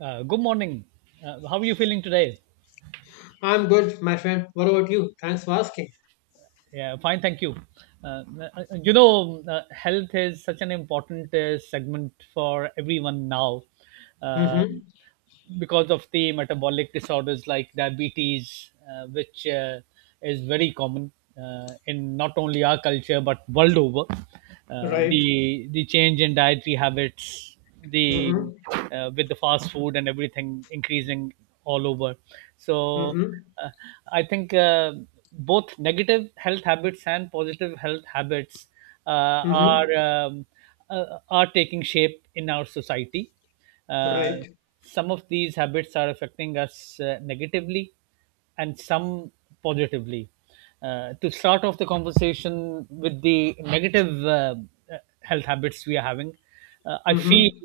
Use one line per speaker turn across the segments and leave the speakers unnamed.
Good morning. How are you feeling today?
I'm good, my friend. What about you? Thanks for asking.
Yeah, fine, thank you. Health is such an important segment for everyone now, uh,
Mm-hmm.
because of the metabolic disorders like diabetes, which is very common in not only our culture but world over.
Right.
The change in dietary habits, the,
Mm-hmm.
with the fast food and everything increasing all over. So
Mm-hmm.
uh, I think, both negative health habits and positive health habits are,
Mm-hmm.
are taking shape in our society. Uh,
Right.
some of these habits are affecting us negatively, and some positively. To start off the conversation with the negative health habits we are having, uh, I feel
Mm-hmm.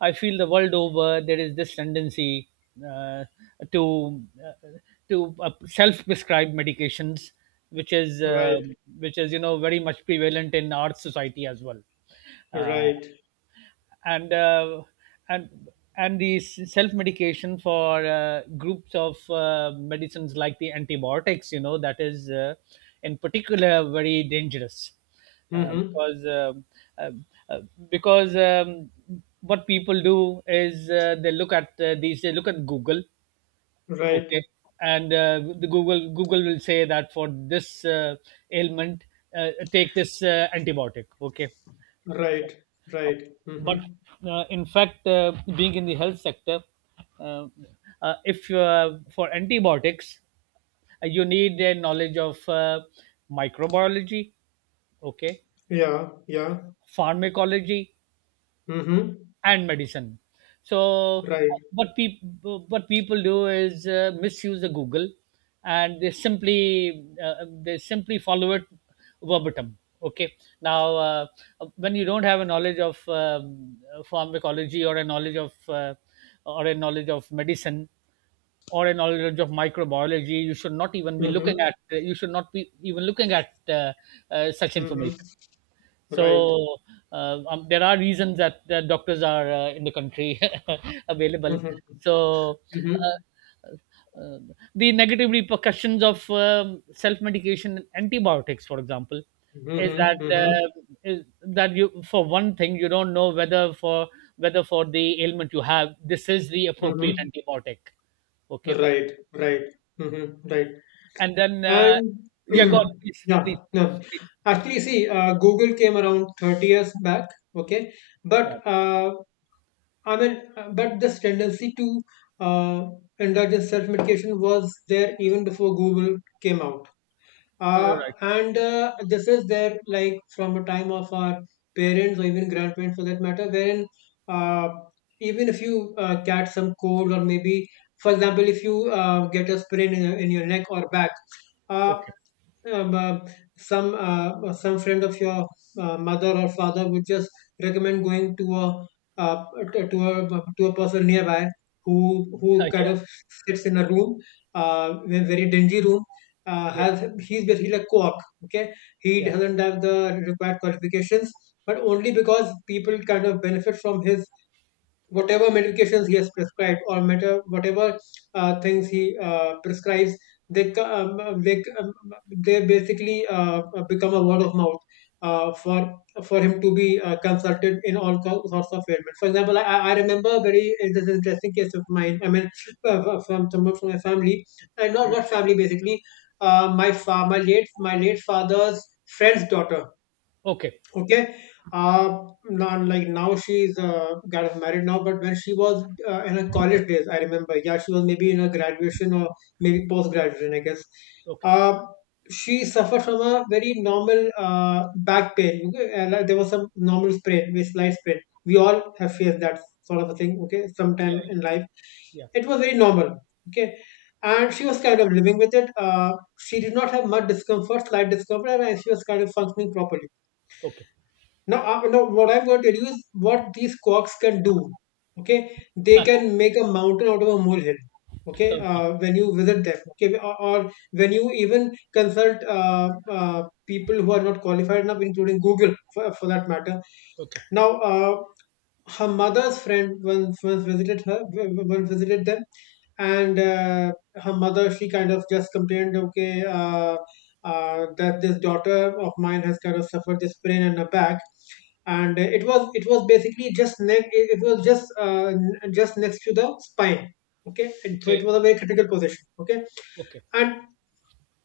I feel the world over there is this tendency uh, to uh, to self-prescribe medications, which is,
Right.
which is, you know, very much prevalent in our society as well. Uh,
Right.
and uh, and and the self medication for groups of medicines like the antibiotics, you know, that is in particular very dangerous, uh,
Mm-hmm.
because um, uh, uh, because what people do is, they look at these they look at Google, okay,
Right.
and the Google will say that for this ailment, take this antibiotic, okay.
Right.
uh,
Right.
but
Mm-hmm.
uh, in fact, being in the health sector, uh, if for antibiotics, you need a knowledge of microbiology, okay,
Yeah. Yeah.
pharmacology,
Mm-hmm.
and medicine. So
Right.
what people do is misuse the Google, and they simply, they simply follow it verbatim. Okay, now, when you don't have a knowledge of pharmacology, or a knowledge of or a knowledge of medicine, or a knowledge of microbiology, you should not even be looking
Mm-hmm.
at, you should not be even looking at such
Mm-hmm.
information.
Right.
So there are reasons that that doctors are in the country available.
Mm-hmm.
So
Mm-hmm.
uh, uh, the negative repercussions of self-medication and antibiotics, for example, is that,
Mm-hmm. Mm-hmm.
you, for one thing, you don't know whether for, whether for the ailment you have, this is the appropriate
Mm-hmm.
antibiotic. Okay,
Right. Right. Mm-hmm. Right.
and then,
And
yeah, go on, please,
yeah,
please,
no.
please.
Actually, see, Google came around 30 years back, okay?
Yeah,
But I mean, but this tendency to uh, indulge in self medication was there even before Google came out.
you're
Uh,
right.
and this is there like from the time of our parents or even grandparents for that matter, wherein uh, even if you get some cold or maybe, for example, if you get a sprain in your neck or back, uh,
Okay,
um, uh, some friend of your mother or father would just recommend going to a uh, t- to a to a person nearby who who
yeah,
kind of sits in a room, in a very dingy room,
yeah,
has he's basically a co-op. Okay, he
yeah,
doesn't have the required qualifications, but only because people kind of benefit from his whatever medications he has prescribed, or matter whatever things he prescribes. They co- um, um, they, um, um, they basically become a word of mouth for him to be consulted in all sorts of ailments. For example, I remember a very this is an interesting case of mine. I mean, from someone from my family, not
yeah.
not family basically. My late father's friend's daughter.
Okay.
Okay. uh Not like, now she's got married now, but when she was in her college days, I remember, yeah, she was maybe in her graduation or maybe post graduation, I guess.
Okay.
uh she suffered from a very normal back pain, okay? And there was some normal sprain, with slight sprain. We all have faced that sort of a thing, okay,
Yeah.
sometime in life.
Yeah. Yeah.
It was very normal, okay. And she was kind of living with it. She did not have much discomfort, slight discomfort, and she was kind of functioning properly.
Okay.
Now, no, what I'm going to tell you is what these quarks can do. Okay, they
Ah,
can make a mountain out of a molehill, okay,
okay.
when you visit them. Okay, or when you even consult people who are not qualified enough, including Google, for that matter.
Okay.
Now, her mother's friend once visited them, and her mother, she kind of just complained, okay, that this daughter of mine has kind of suffered this pain in her back. And it was basically just neck. It was just just next to the spine. So it was a very critical position, okay.
Okay.
And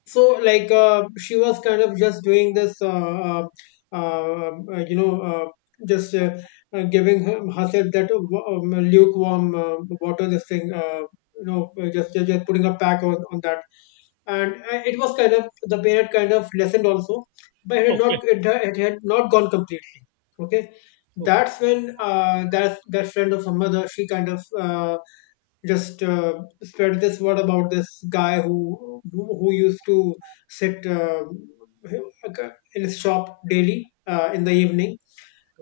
so, like, she was kind of just doing this uh, uh, um, uh, you know uh, just giving herself that lukewarm water, this thing, just putting a pack on that. And it was kind of, the pain had kind of lessened also, but it had
Okay. Okay.
not, it had not gone completely, okay.
Okay.
That's when, that friend of her mother, she kind of just spread this word about this guy who used to sit, like, in his shop daily, in the evening.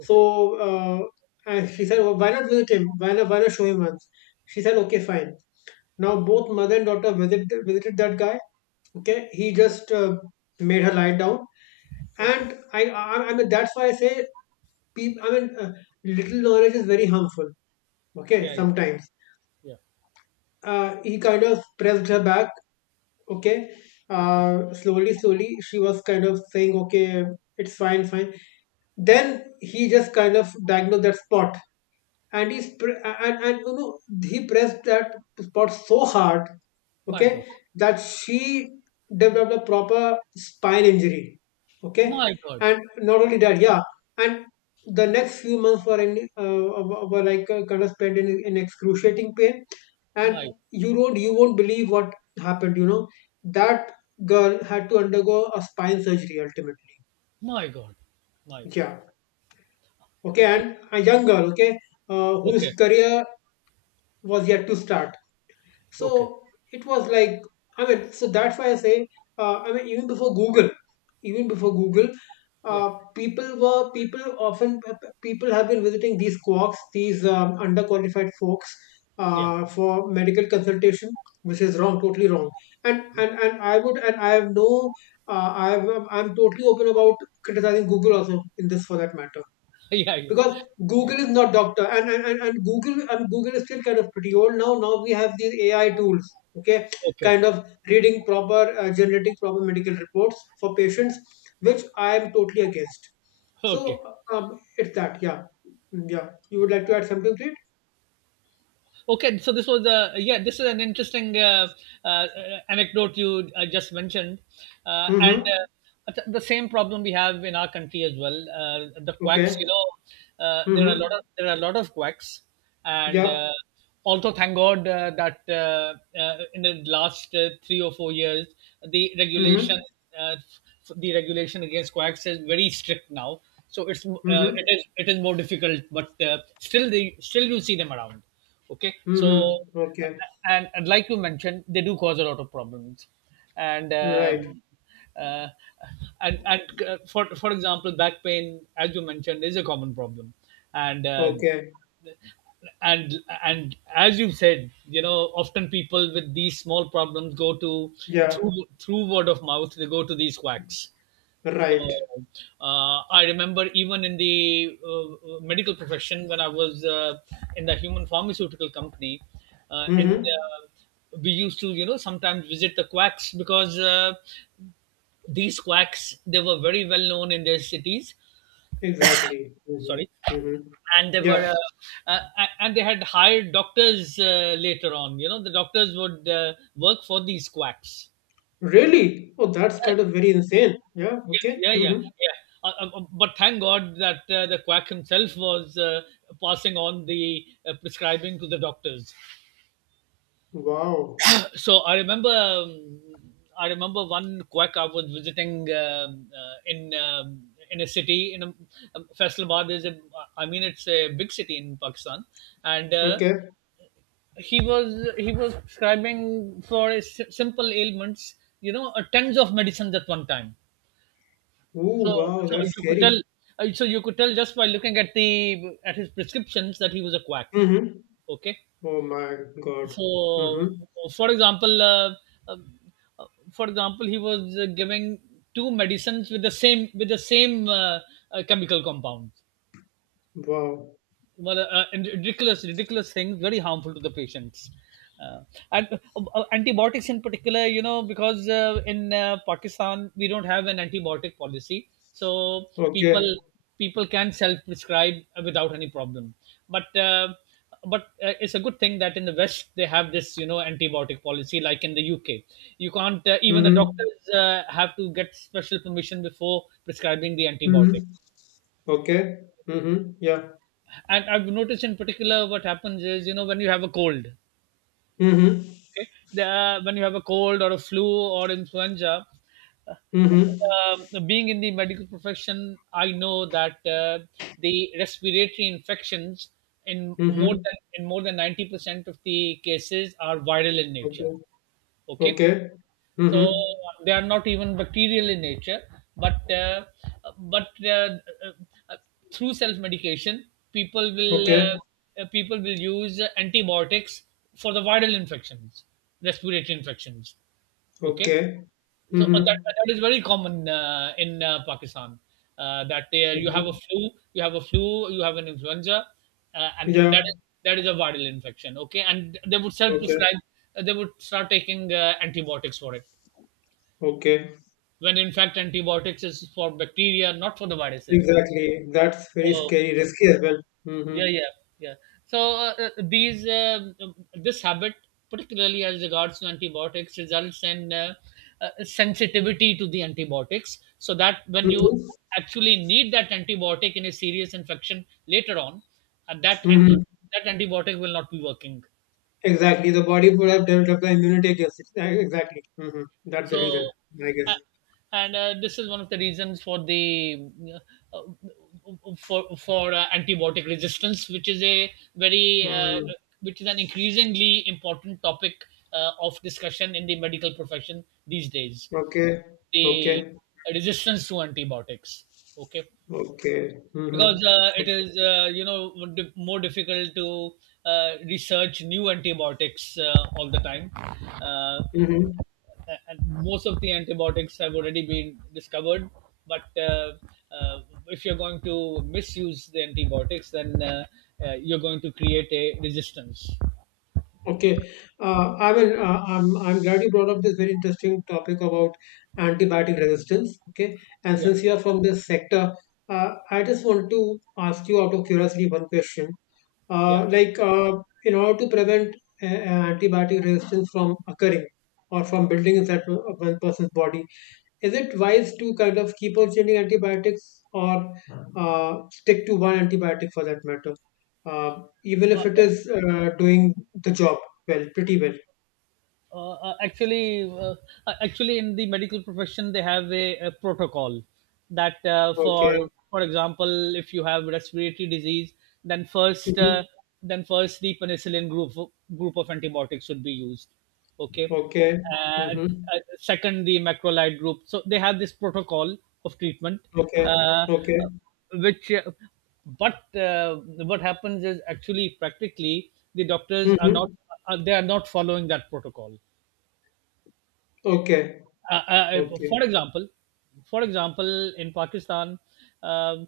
So, uh, and she said, well, "Why not visit him? Why not show him once?" She said, "Okay, fine." Now both mother and daughter visited that guy. Okay, he just made her lie down.
Okay.
And I mean, that's why I say, people. I mean, little knowledge is very harmful. Okay,
Yeah. Yeah.
sometimes,
Yeah.
he kind of pressed her back, okay.
Okay.
Slowly, slowly she was kind of saying, okay, it's fine, fine. Then he just kind of diagnosed that spot, and he and you know he pressed that spot so hard, okay,
My God.
that she developed a proper spine injury, okay.
My God.
And not only that, yeah. And the next few months were in were were like, kind of spent in excruciating pain. And
My.
you won't believe what happened, you know, that girl had to undergo a spine surgery ultimately.
My God. My God.
Yeah, okay. And
Okay.
a young girl, okay, whose
Okay.
career was yet to start.
Okay.
So it was like, I mean, so that's why I say, I mean, even before Google,
Yeah.
people were people often people have been visiting these quacks, these underqualified folks,
Yeah.
for medical consultation, which is wrong, totally wrong. And I would and I have no, I have, I'm totally open about criticizing Google also in this, for that matter.
Yeah. Yeah.
Because
Yeah.
Google is not doctor. And Google is still kind of pretty old. Now we have these AI tools, okay,
Okay.
kind of reading proper generating proper medical reports for patients, which I am totally against. So,
Okay.
it's that. Yeah. Mm, yeah. You would like to add something to it?
Okay, so this was a, yeah, this is an interesting uh, anecdote you just mentioned, and
Mm-hmm.
the same problem we have in our country as well. The quacks, you
Okay.
know, there are a lot of,
Mm-hmm.
quacks, and
Yeah.
also thank God that in the last 3 or 4 years, the regulation,
Mm-hmm.
uh, the regulation against quacks is very strict now. So it's
Mm-hmm.
it is more difficult, but still the, still you see them around, okay. So,
Mm-hmm. Okay.
and like you mentioned, they do cause a lot of problems, and
Right.
um, uh, and for example, back pain, as you mentioned, is a common problem, and
Okay.
and as you said, you know, often people with these small problems go to,
Yeah.
through, through word of mouth, they go to these quacks. So
Right.
I remember, even in the medical profession, when I was in the human pharmaceutical company, in
Mm-hmm.
we used to, you know, sometimes visit the quacks, because these quacks, they were very well known in their cities.
Exactly.
Sorry,
Mm-hmm. Mm-hmm.
and they
Yeah.
were uh, uh, and they had hired doctors later on. You know, the doctors would work for these quacks.
Really? Oh, that's kind of very insane. Yeah, okay.
Yeah, yeah,
Mm-hmm.
yeah. But thank God that the quack himself was passing on the, prescribing to the doctors.
Wow.
So I remember one quack I was visiting, in a city in a, Faisalabad is a, I mean, it's a big city in Pakistan, and
Okay.
he was prescribing for a simple ailments, you know, tons of medicines at one time.
Ooh,
So,
wow,
so
that's
you could tell,
scary.
so you could tell just by looking at the, at his prescriptions, that he was a quack.
Mm-hmm.
Okay,
Oh my God.
so
Mm-hmm.
for example, uh, um, uh, for example, he was giving two medicines with the same, with the same chemical compound.
Wow.
Well, and ridiculous, ridiculous things, very harmful to the patients. Uh, and Antibiotics in particular, you know, because in Pakistan we don't have an antibiotic policy, so people
Okay.
people can self-prescribe without any problem. But uh, but it's a good thing that in the West they have this, you know, antibiotic policy. Like in the UK, you can't, even the
Mm-hmm.
doctors have to get special permission before prescribing the
Mm-hmm.
antibiotic.
Okay. Mm-hmm. Yeah.
And I've noticed in particular what happens is, you know, when you have a cold,
Mm-hmm.
okay, the, when you have a cold or a flu or influenza, uh,
Mm-hmm.
being in the medical profession, I know that the respiratory infections,
Mm-hmm.
in more than 90% of the cases are viral in nature.
Okay.
Okay,
Okay.
so
Mm-hmm.
they are not even bacterial in nature, but but uh, uh, uh, through self medication,
Okay.
people will use antibiotics for the viral infections, respiratory infections. Okay,
Okay.
so
Mm-hmm.
that is very common in Pakistan. That there, you have a
Mm-hmm.
flu, you have a flu, you have an influenza, and
Yeah.
that is, that is a viral infection. Okay, and they would self
Okay.
prescribe. They would start taking antibiotics for it,
Okay.
when in fact antibiotics is for bacteria, not for the viruses.
Exactly. That's very
So
scary, risky as well. Mm-hmm.
yeah, yeah, yeah. So these this habit, particularly as regards to antibiotics, results in sensitivity to the antibiotics, so that when you
Mm-hmm.
actually need that antibiotic in a serious infection later on, uh, that anti
Mm-hmm.
that antibiotic will not be working.
Exactly. The body would have developed the immunity against it. Exactly. That's the
So,
reason, I guess.
a- and this is one of the reasons for the, uh, for antibiotic resistance, which is a very,
Mm.
which is an increasingly important topic of discussion in the medical profession these days.
Okay.
The
Okay.
resistance to antibiotics. Okay.
Okay. Hmm.
Because it
Okay.
is, you know, more difficult to research new antibiotics all the time. Uh,
Hmm.
and most of the antibiotics have already been discovered. But uh, if you're going to misuse the antibiotics, then, you're going to create a resistance.
Okay. I mean, I'm glad you brought up this very interesting topic about antibiotic resistance. Okay. And
Yeah,
since you are from this sector, I just want to ask you, out of curiosity, one question.
yeah.
Like, in order to prevent antibiotic resistance from occurring, or from building inside one person's body, is it wise to kind of keep on changing antibiotics, or stick to one antibiotic for that matter, uh, even
Uh,
if it is doing the job well, pretty well?
uh, uh, actually uh, Actually, in the medical profession they have a protocol that,
Okay.
for example, if you have respiratory disease, then first,
Mm-hmm.
the penicillin group, group of antibiotics should be used, okay,
Okay.
and
Mm-hmm.
second, the macrolide group. So they have this protocol of treatment,
Okay.
uh,
Okay.
which but what happens is actually practically the doctors are not,
Mm-hmm.
they are not following that protocol.
Okay.
uh, uh, uh,
Okay.
for example, for example, in Pakistan, um,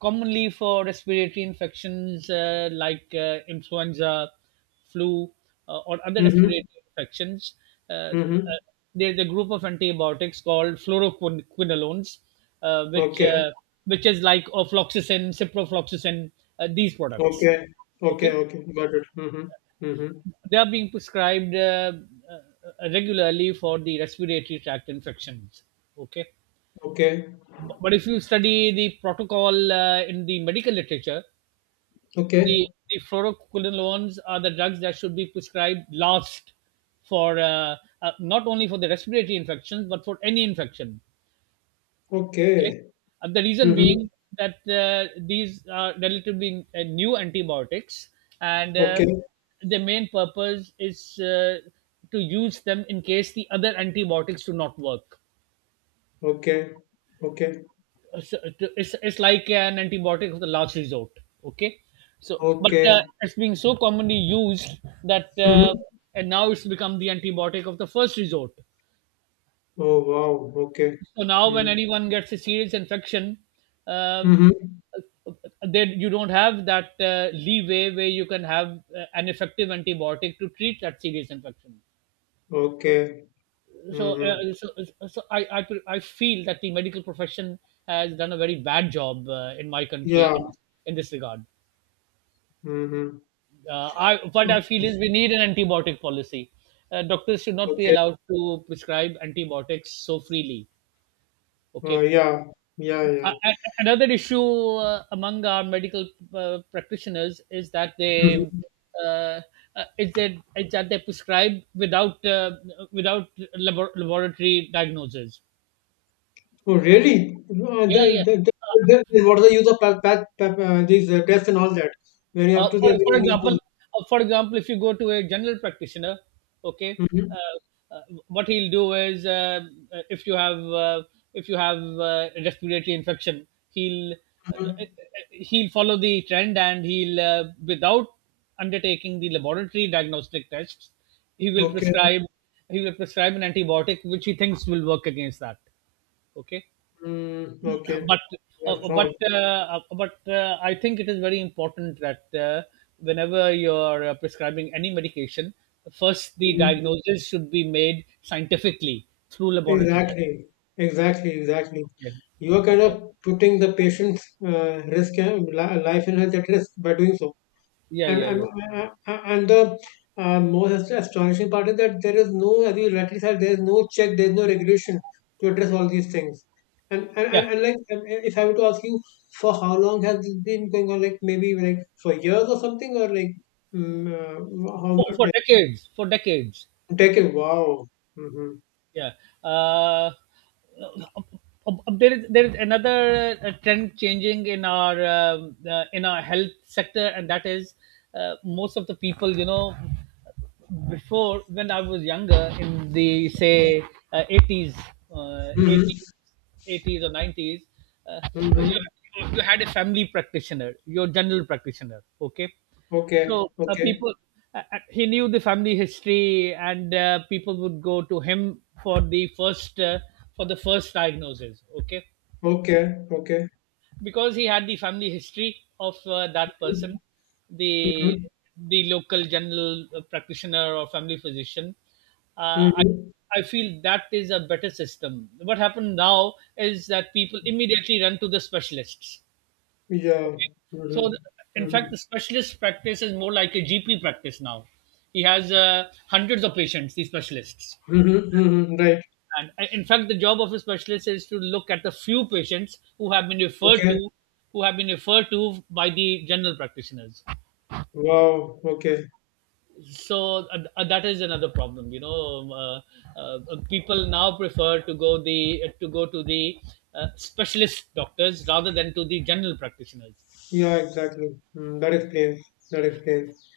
commonly for respiratory infections, like influenza, flu, or other
Mm-hmm.
respiratory infections, uh, uh,
Mm-hmm.
there's a group of antibiotics called fluoroquinolones, uh, which
Okay.
uh, which is like ofloxacin, ciprofloxacin, these products.
Okay. Okay.
Okay,
Okay. Got it. Mm-hmm. Mm-hmm.
they are being prescribed regularly for the respiratory tract infections. Okay,
Okay,
but if you study the protocol in the medical literature,
okay,
the fluoroquinolones are the drugs that should be prescribed last for, not only for the respiratory infections but for any infection. Okay,
okay.
and the reason
Mm-hmm.
being that, these are relatively new antibiotics, and
Okay,
the main purpose is to use them in case the other antibiotics do not work.
okay, okay,
So it's like an antibiotic of the last resort, okay. So but
okay.
it's being so commonly used that,
Mm-hmm.
and now it's become the antibiotic of the first resort.
Oh wow, okay.
So now when anyone gets a serious infection, um,
Mm-hmm.
then you don't have that leeway where you can have an effective antibiotic to treat that serious infection.
Okay.
So,
Mm-hmm.
I feel that the medical profession has done a very bad job in my
Yeah.
country, in this regard.
Mm-hmm.
I, what I feel is, we need an antibiotic policy. Doctors should not be
Okay.
allowed to prescribe antibiotics so freely. Okay.
Yeah. Yeah. Yeah.
Another issue among our medical practitioners is that they,
Mm-hmm.
uh, is that they prescribe without, without laboratory diagnoses.
Oh really?
Yeah, yeah.
Then what is the use of these tests and all that? When you have
Uh,
to do
for, for
everything on your
example,
own.
for example, if you go to a general practitioner, okay,
Mm-hmm.
uh, uh, what he'll do is uh, if you have uh, if you have respiratory infection,
Mm-hmm.
he'll follow the trend and he'll without undertaking the laboratory diagnostic tests, he will
Okay.
prescribe he will prescribe an antibiotic which he thinks will work against that. Okay.
Mm, okay.
but
That's
uh, but uh, but I think it is very important that whenever you're prescribing any medication, first the
wrong.
diagnosis should be made scientifically through laboratory testing.
Exactly, exactly, exactly.
Okay.
You are kind
Okay.
of putting the patient's life and health at risk by doing so.
Yeah.
And
Yeah.
and,
Yeah.
uh, uh, and the most astonishing part is that there is no, as you rightly said, there is no check, there is no regulation to address all these things. And and, and,
Yeah.
and like, if I were to ask you, for how long has this been going on? Like, maybe like for years or something, or like, how much? Like,
For decades.
decade? Wow. Mm-hmm.
Yeah. Uh, there is another trend changing in our health sector, and that is most of the people, you know, before when I was younger in the say uh, 80s, uh,
Mm-hmm.
80s, 80s or 90s, uh,
Mm-hmm.
you had a family practitioner, your general practitioner. Okay,
Okay.
so
Okay.
he knew the family history, and people would go to him for the first diagnosis. Okay,
Okay, okay.
because he had the family history of that person,
Mhm,
the
mhm,
the local general practitioner or family physician. Uh, I
mhm.
I feel that is a better system. What happened now is that people immediately run to the specialists,
Yeah.
so,
Mhm,
in fact,
mhm,
the specialist practice is more like a GP practice now. He has hundreds of patients, these specialists.
mhm, mhm. Right.
And in fact, the job of a specialist is to look at the few patients
Okay.
who have been referred to by the general practitioners.
Wow. Okay.
So that is another problem. You know, uh, uh, people now prefer to go to the specialist doctors rather than to the general practitioners.
Yeah, exactly. Mm, that explains. That explains.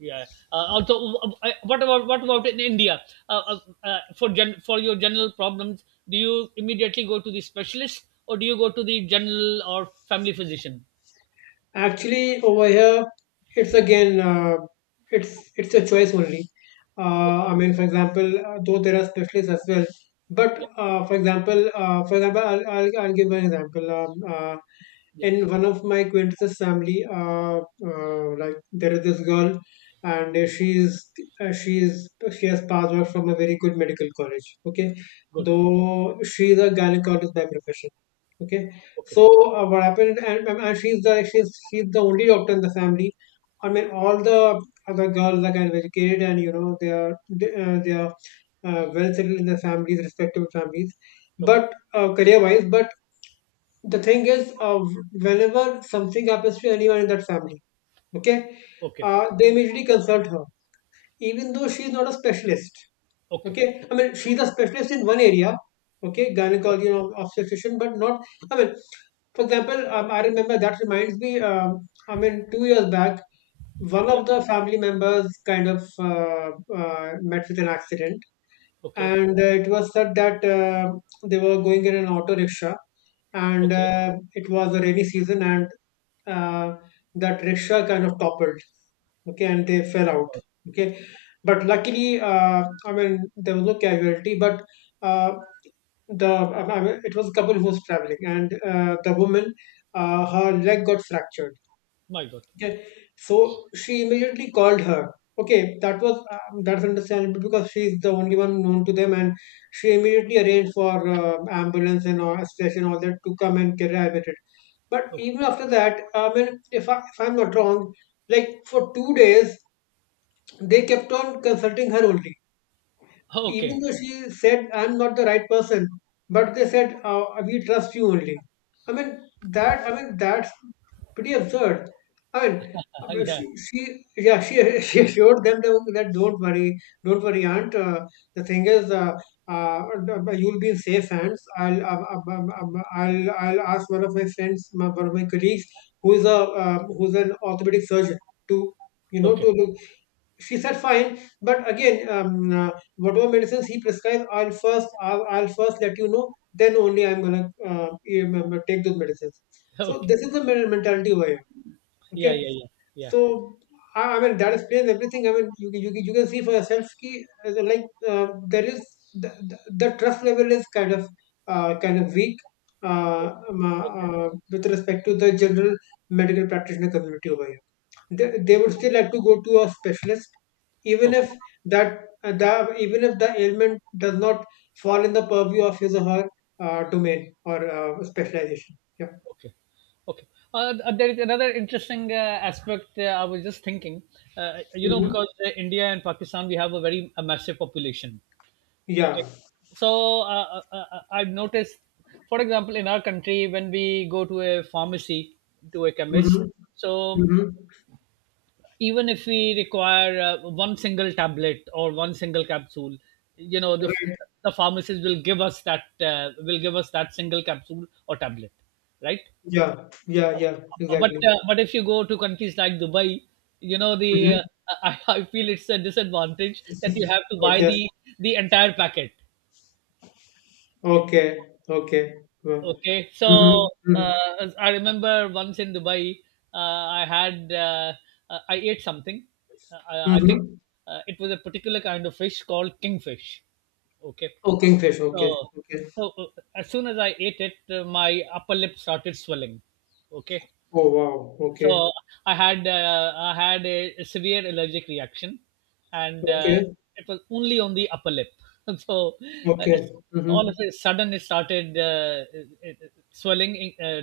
Yeah. Also, what about in India? Uh, uh, for your general problems, do you immediately go to the specialist or do you go to the general or family physician?
Actually, over here, it's again, it's a choice only.
Okay.
I mean, for example, though there are specialists as well, but
Yeah.
for example, I'll give an example.
Yeah.
In one of my acquaintances family, like there is this girl, and uh, she is she has passed out from a very good medical college, okay,
Good.
though she is a gynecologist by profession, okay.
Okay.
So, what happened, and she's the, she's the only doctor in the family. I mean, all the other girls are kind of educated, and you know, they are, they, uh, they are well settled in their families, respective families.
Okay.
But career wise. But the thing is, whenever something happens to anyone in that family, okay,
Okay.
they immediately consult her, even though she is not a specialist.
Okay.
Okay, I mean, she's a specialist in one area, okay, gynecology
Okay.
and obstetrician, but not, I mean, for example, I remember that reminds me, I mean, 2 years back, one
Yeah.
of the family members kind of met with an accident
Okay.
and it was said that they were going in an auto rickshaw and
Okay.
it was a rainy season and uh, that rickshaw kind of toppled, okay, and they fell
Oh
out,
my God.
okay, but luckily, I mean, there was no casualty, but uh, the I mean, it was a couple who was traveling and the woman, her leg got fractured.
My God.
Okay, so she immediately called her. Okay, that was that's understandable because she is the only one known to them, and she immediately arranged for ambulance and all, station, all that to come and get evacuated. But
Okay.
even after that, I mean, if I'm not wrong, like for 2 days they kept on consulting her only, even
Okay.
though she said, I'm not the right person, but they said, we trust you only. I mean, I mean, that's pretty absurd. I mean, I mean,
yeah.
she, she assured them that, don't worry, aunt. The thing is, uh, uh, you'll be in safe hands. I'll ask one of my friends, one of my colleagues, who is who's an orthopedic surgeon, to, you know,
Okay.
to— she said fine, but again whatever medicines he prescribes, I'll first let you know, then only I'm gonna take those medicines. So
Okay.
this is the mentality over here,
Yeah.
okay.
Yeah. Yeah. Yeah.
So I mean, that explains everything. I mean, you can see for yourself ki, like there is the, the, the trust level is kind of weak uh, um, uh,
Okay.
with respect to the general medical practitioner community over here. They would still have to go to a specialist even
Okay.
if that, the even if the ailment does not fall in the purview of his or her domain or specialization, yeah.
Okay. Okay. There is another interesting aspect I was just thinking. You know,
Mhm.
because India and Pakistan, we have a very a massive population.
Yeah.
Okay. So I've noticed, for example, in our country, when we go to a pharmacy, to a chemist,
Hmm.
so
Hmm.
even if we require one single tablet or one single capsule, you know, the, f-
Right.
the pharmacist will give us that single capsule or tablet, right?
Yeah, yeah, yeah,
but
exactly.
uh, but if you go to countries like Dubai, you know the
Hmm.
I feel it's a disadvantage that you have to buy
Okay.
the entire packet.
Okay. Okay. Yeah.
Okay,
Mm-hmm.
so
Mm-hmm.
as I remember once in Dubai, uh, I had uh, I ate something. I think
Mm-hmm.
it was a particular kind of fish called kingfish. Okay,
Oh, kingfish. Okay.
so
Okay.
so as soon as I ate it, my upper lip started swelling. Okay,
Oh, wow. Okay.
so I had a severe allergic reaction, and
Okay.
it was only on the upper lip. so uh,
Okay.
it's,
Mm-hmm.
all of a sudden it started swelling in- uh,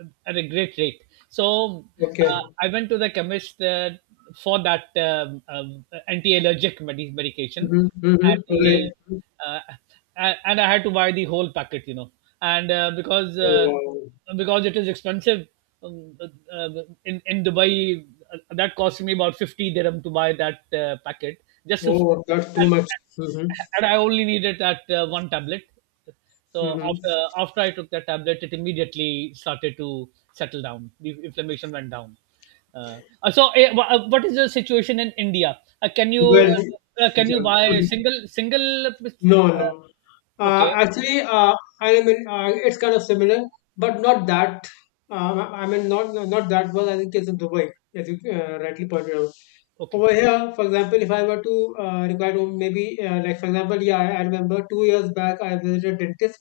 uh, at a great rate. So
Okay.
I went to the chemist for that anti-allergic medication,
Mhm,
and
mhm, right.
uh, and I had to buy the whole packet, you know, and
Oh, wow.
because it is expensive um, uh, uh, in Dubai, that cost me about 50 dirham to buy that packet just to,
Oh, that's too much. Mhm,
and I only needed that one tablet, so
mhm.
after I took that tablet, it immediately started to settle down. The inflammation went down. What is the situation in India? Can you
Well,
can you
yeah.
buy
Mhm.
single single?
No, no.
Okay,
Actually, I mean, it's kind of similar, but not that. I mean, not that well. I think it's in Dubai, as you rightly pointed out.
okay,
Over here, for example, if I were to require to maybe like for example, yeah, I remember 2 years back I visited a dentist,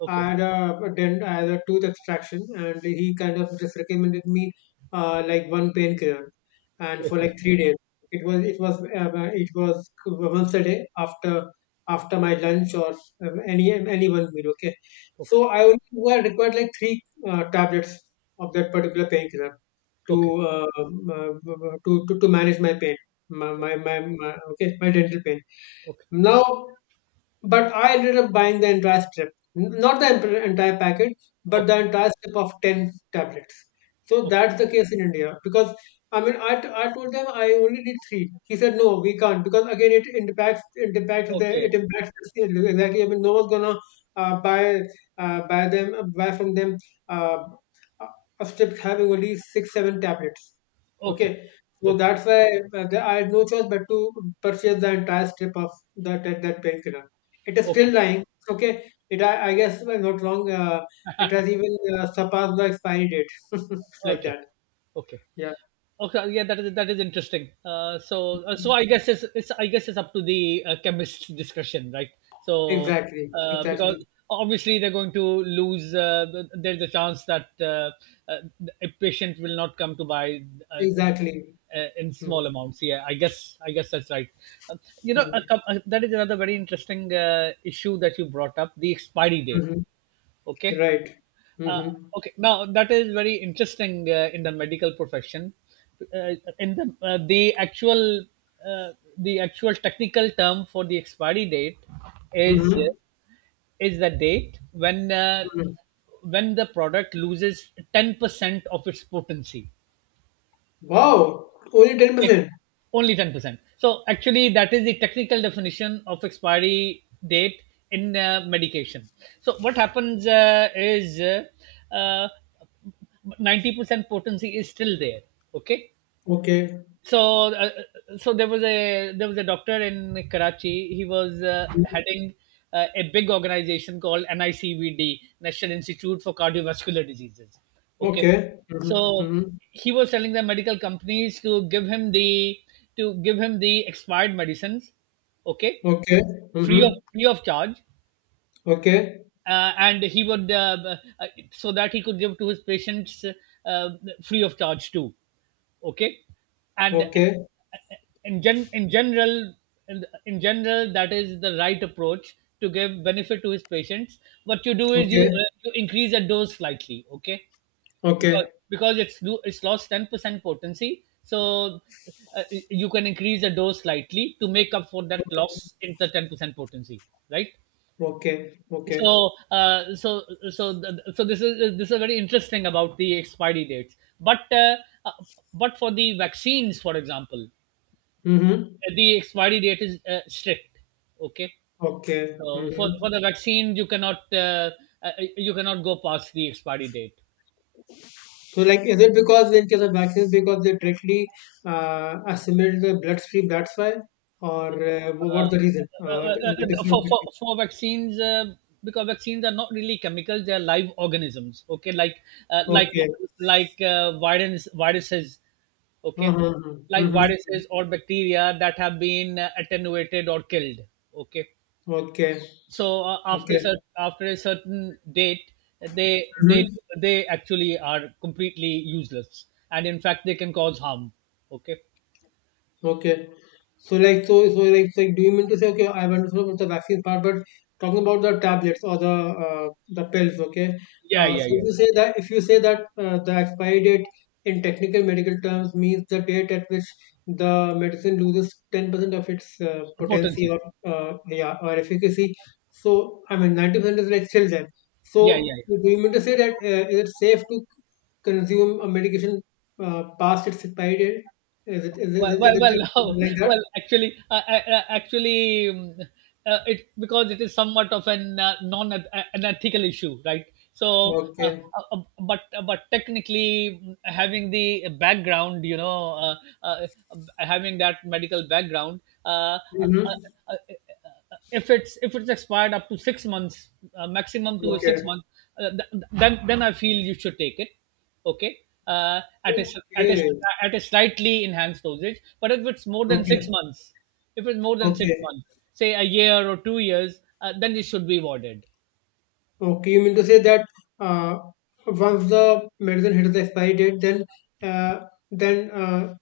okay,
had a dent as a tooth extraction, and he kind of just recommended me like one painkiller, and for
okay,
like 3 days. It was once a day after my lunch or any one meal. Okay,
okay,
so I required like three tablets of that particular painkiller
okay,
to, uh, um, uh, to manage my pain, my, okay, my dental pain.
okay,
Now, but I ended up buying the entire strip. Not the entire packet, but
okay,
the entire strip of 10 tablets. So that's the case in India. Because, I mean, I told them I only need three. He said, no, we can't. Because, again,
okay, okay,
it impacts the sale. Exactly. I mean, no one's gonna uh, buy, buy them, buy from them uh, a a strip having only six, seven tablets.
okay,
Okay.
okay,
So that's why I had no choice but to purchase the entire strip of that painkiller. It is
okay,
still
okay,
lying. Okay. I guess, if I'm not wrong, it has even surpassed the expiry date. Like
okay,
that.
okay.
Yeah.
Okay, yeah, that is interesting. So I guess it's I guess it's up to the chemist's discretion, right? So
Exactly.
because
Exactly.
obviously they're going to lose. There's a chance that uh, a patient will not come to buy uh,
Exactly.
in
Mm-hmm.
small amounts. Yeah, I guess that's right. Uh, you know,
Mm-hmm.
that is another very interesting issue that you brought up: the expiry date.
Mm-hmm.
Okay.
Right.
uh,
Mm-hmm.
okay, now that is very interesting in the medical profession. Uh, in the The actual uh, the actual technical term for the expiry date is
Mm-hmm.
is the date
Hmm.
when the product loses 10% of its potency.
Wow. Only
Yeah,
10%.
only 10%. So actually, that is the technical definition of expiry date in medication. So what happens is 90% potency is still there. Okay,
Okay.
so there was a doctor in Karachi. He was heading a big organization called NICVD, National Institute for Cardiovascular Diseases. Okay,
Okay. Mm-hmm.
so
Mm-hmm.
he was telling the medical companies to give him the expired medicines. Okay,
Okay. Mm-hmm.
free of charge,
Okay.
and he would so that he could give to his patients uh, free of charge too. Okay. And
Okay.
in general, in general that is the right approach to give benefit to his patients. What you do is
Okay.
you increase the dose slightly. Okay, because
Okay.
it's lost 10% potency. So you can increase the dose slightly to make up for that loss in the 10% potency, right?
Okay. Okay.
So so this is very interesting about the expiry dates, uh, but for the vaccines, for example,
Mm-hmm.
the expiry date is strict. Okay,
Okay.
so
Mm-hmm.
for the vaccine uh, you cannot go past the expiry date.
So, like, is it because in case of vaccines, because they directly assimilate the bloodstream, that's why, or
uh,
what's the reason?
uh, uh,
In the difference between.
for vaccines, because vaccines are not really chemicals, they are live organisms. Okay, uh, like
Okay.
like viruses.
Uh-huh,
Okay,
uh-huh,
like
mm-hmm,
viruses
mm-hmm.
or bacteria that have been attenuated or killed. Okay,
Okay.
so
Okay.
after a certain date, they
Mm-hmm.
they actually are completely useless, and in fact they can cause harm. Okay.
Okay. So like, do you mean to say, okay, I've understood about the vaccine part, but talking about the tablets or the pills, okay?
Yeah,
So
yeah, yeah.
if you say that the expiry date in technical medical terms means the date at which the medicine loses 10% of its potency
Potency.
or yeah, or efficacy. So I mean 90% is like still there.
Yeah, yeah,
So
yeah.
do you mean to say that is it safe to consume a medication past its expiry date? Is it
Well,
like that?
actually, it, because it is somewhat of an non an ethical issue, right? So, uh,
Okay.
uh, uh, but technically, mm, having the background, you know, uh, having that medical background,
Mm-hmm.
uh, if it's expired up to 6 months, maximum to six
Okay.
months, then I feel you should take it. Okay, uh, at a s- at a s-
Okay.
at a slightly enhanced dosage. But if it's more than six
Okay.
months, if it's more than six
Okay.
months, say a year or 2 years, then it should be avoided.
Okay. You mean to say that uh, once the medicine hits the expiry date, then uh, then uh,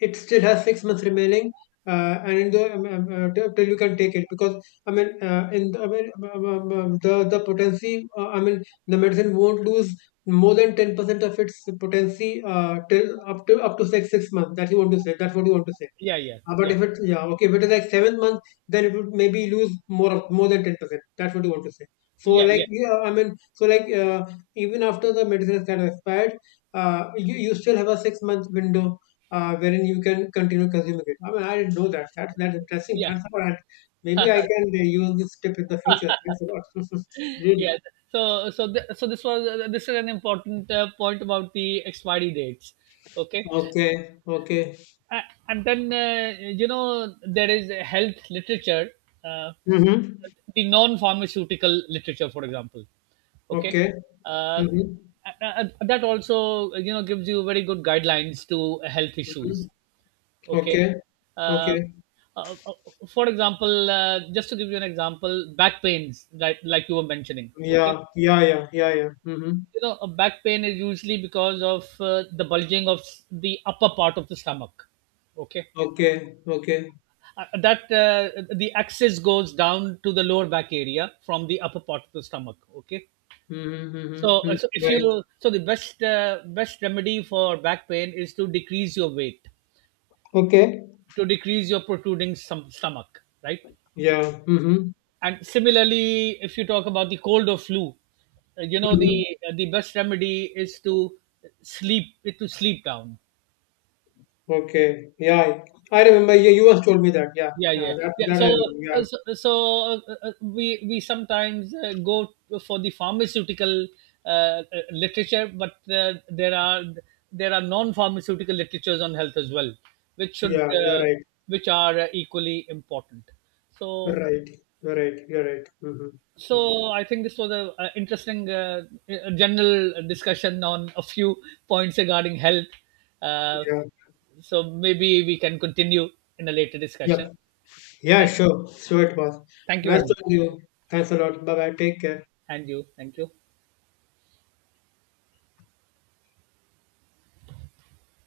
it still has 6 months remaining, and in the till you can take it, because I mean, I mean, the potency, I mean, the medicine won't lose more than 10% of its potency till up to six months. That's you want to say. That's what you want to say.
Yeah, yeah,
But
yeah,
if it's— yeah, okay, if it is like seventh month, then it would maybe lose more than 10%. That's what you want to say. So
yeah,
like,
yeah,
yeah, I mean, so like, even after the medicine is kind of expired, you you still have a 6 month window wherein you can continue consuming it. I mean, I didn't know that. That's interesting.
yeah,
Thanks a lot. Maybe I can use this tip in the future. Thanks a lot. Really?
yeah. So so this was this is an important point about the expiry dates. Okay.
Okay. Okay.
A- and then you know there is a health literature, uh,
Mm-hmm.
the non-pharmaceutical literature, for example. Okay,
Okay.
uh,
Mm-hmm.
a- that also you know gives you very good guidelines to health
Mm-hmm.
issues. Okay.
Okay.
uh,
Okay.
uh, uh, for example, just to give you an example, back pains, like you were mentioning. Okay,
Yeah. Yeah. Yeah. Yeah. Yeah. Mm-hmm.
you know a back pain is usually because of the bulging of the upper part of the stomach. Okay,
Okay, okay.
that the axis goes down to the lower back area from the upper part of the stomach. Okay,
Mhm,
so
mhm, mhm.
so if you
Right.
so the best best remedy for back pain is to decrease your weight,
Okay.
to decrease your protruding stomach, right?
Yeah. Mhm,
And similarly if you talk about the cold or flu, you know
mhm.
the best remedy is to sleep, to sleep down.
Okay. Yeah. I remember you, once told me that. Yeah.
Yeah,
Yeah.
yeah,
That
yeah.
that
So
I remember. Yeah.
uh, so, so we sometimes go for the pharmaceutical uh, uh, literature, but there are non pharmaceutical literatures on health as well, which should
Yeah. You're right.
which are equally important. So
Right. You're right. You're right. Mm-hmm.
so
Mm-hmm.
I think this was a interesting general discussion on a few points regarding health, uh,
Yeah.
so maybe we can continue in a later discussion.
Yep. Yeah.
thank
Sure. So it was
Thank you
nice
very much.
talking to you. Thanks a lot. Bye bye. Take care.
And you. Thank you.